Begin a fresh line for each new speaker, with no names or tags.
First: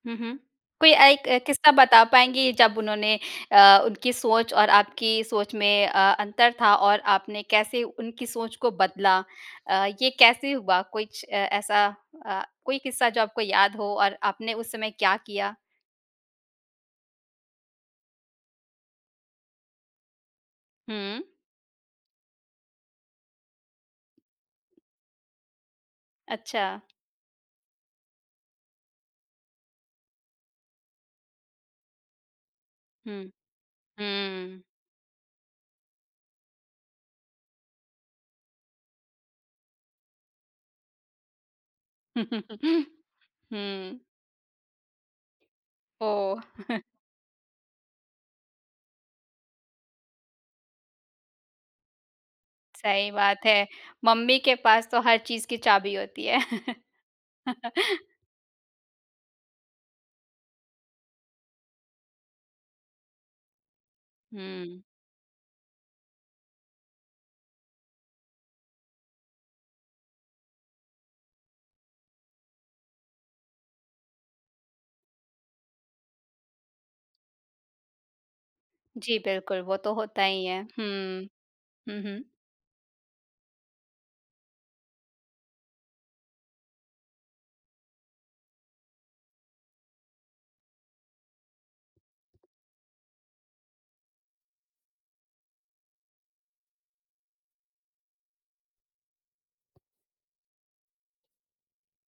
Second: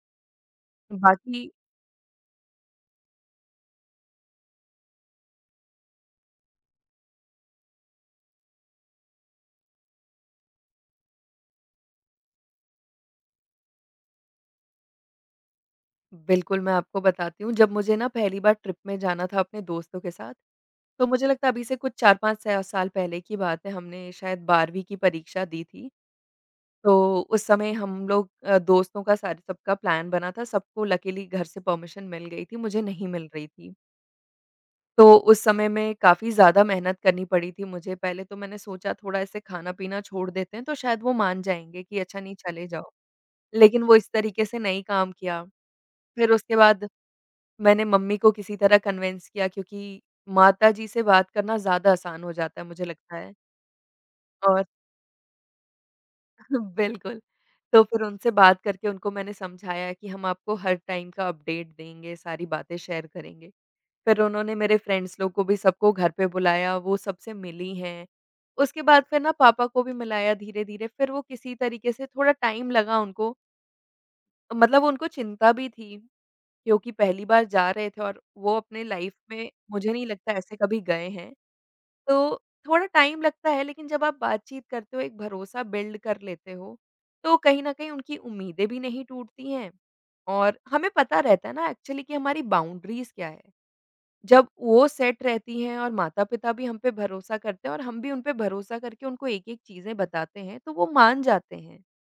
हुँ, हुँ। कोई एक
बाकी
किस्सा बता पाएँगी जब उन्होंने अ, उनकी सोच और आपकी सोच में अ, अंतर था और आपने कैसे उनकी सोच को बदला? अ, ये कैसे हुआ कुछ ए ऐसा अ, कोई किस्सा जो आपको याद हो और आपने उस समय क्या किया?
बिल्कुल, मैं आपको बताती हूँ, जब मुझे ना पहली बार ट्रिप में जाना था अपने दोस्तों के साथ, तो
हुँ।
मुझे लगता है अभी से कुछ 4-5 सा साल पहले की बात है, हमने शायद 12वीं की परीक्षा दी थी।
अच्छा।
तो उस समय हम लोग अ, दोस्तों का सारे सबका प्लान बना था, सबको लकिली घर से परमिशन मिल गई थी, मुझे नहीं
हुँ।
मिल रही थी।
हुँ।
तो उस समय में काफ़ी ज़्यादा मेहनत करनी पड़ी थी मुझे। पहले तो मैंने सोचा थोड़ा ऐसे खाना-पीना छोड़ देते हैं, तो शायद वो मान जाएँगे कि अच्छा, नहीं चले जाओ। लेकिन वो
हुँ।
इस तरीक़े से नहीं काम किया, फिर
ओह!
उसके बाद मैंने मम्मी को किसी तरह कन्विंस किया क्योंकि माता जी से बात करना ज़्यादा आसान हो जाता है, मुझे
सही
लगता है।
बात है। मम्मी के
और
पास तो हर चीज़ की चाबी होती है।
बिल्कुल, तो फिर उनसे बात करके उनको मैंने समझाया कि हम आपको हर टाइम का अपडेट देंगे, सारी बातें शेयर करेंगे। फिर उन्होंने मेरे
हुँ।
फ्रेंड्स लोग को भी सबको घर पे बुलाया, वो सबसे मिली हैं, उसके बाद फिर ना पापा को भी मिलाया धीरे-धीरे, फिर वो किसी तरीक़े से थोड़ा टाइम लगा उनको। मतलब उनको चिंता भी थी क्योंकि पहली बार जा रहे थे और वो अपने लाइफ़
जी
में
बिल्कुल। वो
मुझे
तो
नहीं
होता
लगता
ही
ऐसे
है।
कभी गए
हुँ।
हैं।
हुँ, हुँ।
तो थोड़ा टाइम लगता है लेकिन जब आप बातचीत करते हो, एक भरोसा बिल्ड कर लेते हो, तो कहीं न कहीं उनकी उम्मीदें भी नहीं टूटती हैं और हमें पता रहता है ना एक्चुअली कि हमारी बाउंड्रीज़ क्या है, जब वो सेट रहती हैं और माता-पिता भी हम पे भरोसा करते हैं और हम भी उनपे भरोसा करके उनको एक-एक चीजें बताते हैं, तो वो मान जाते हैं।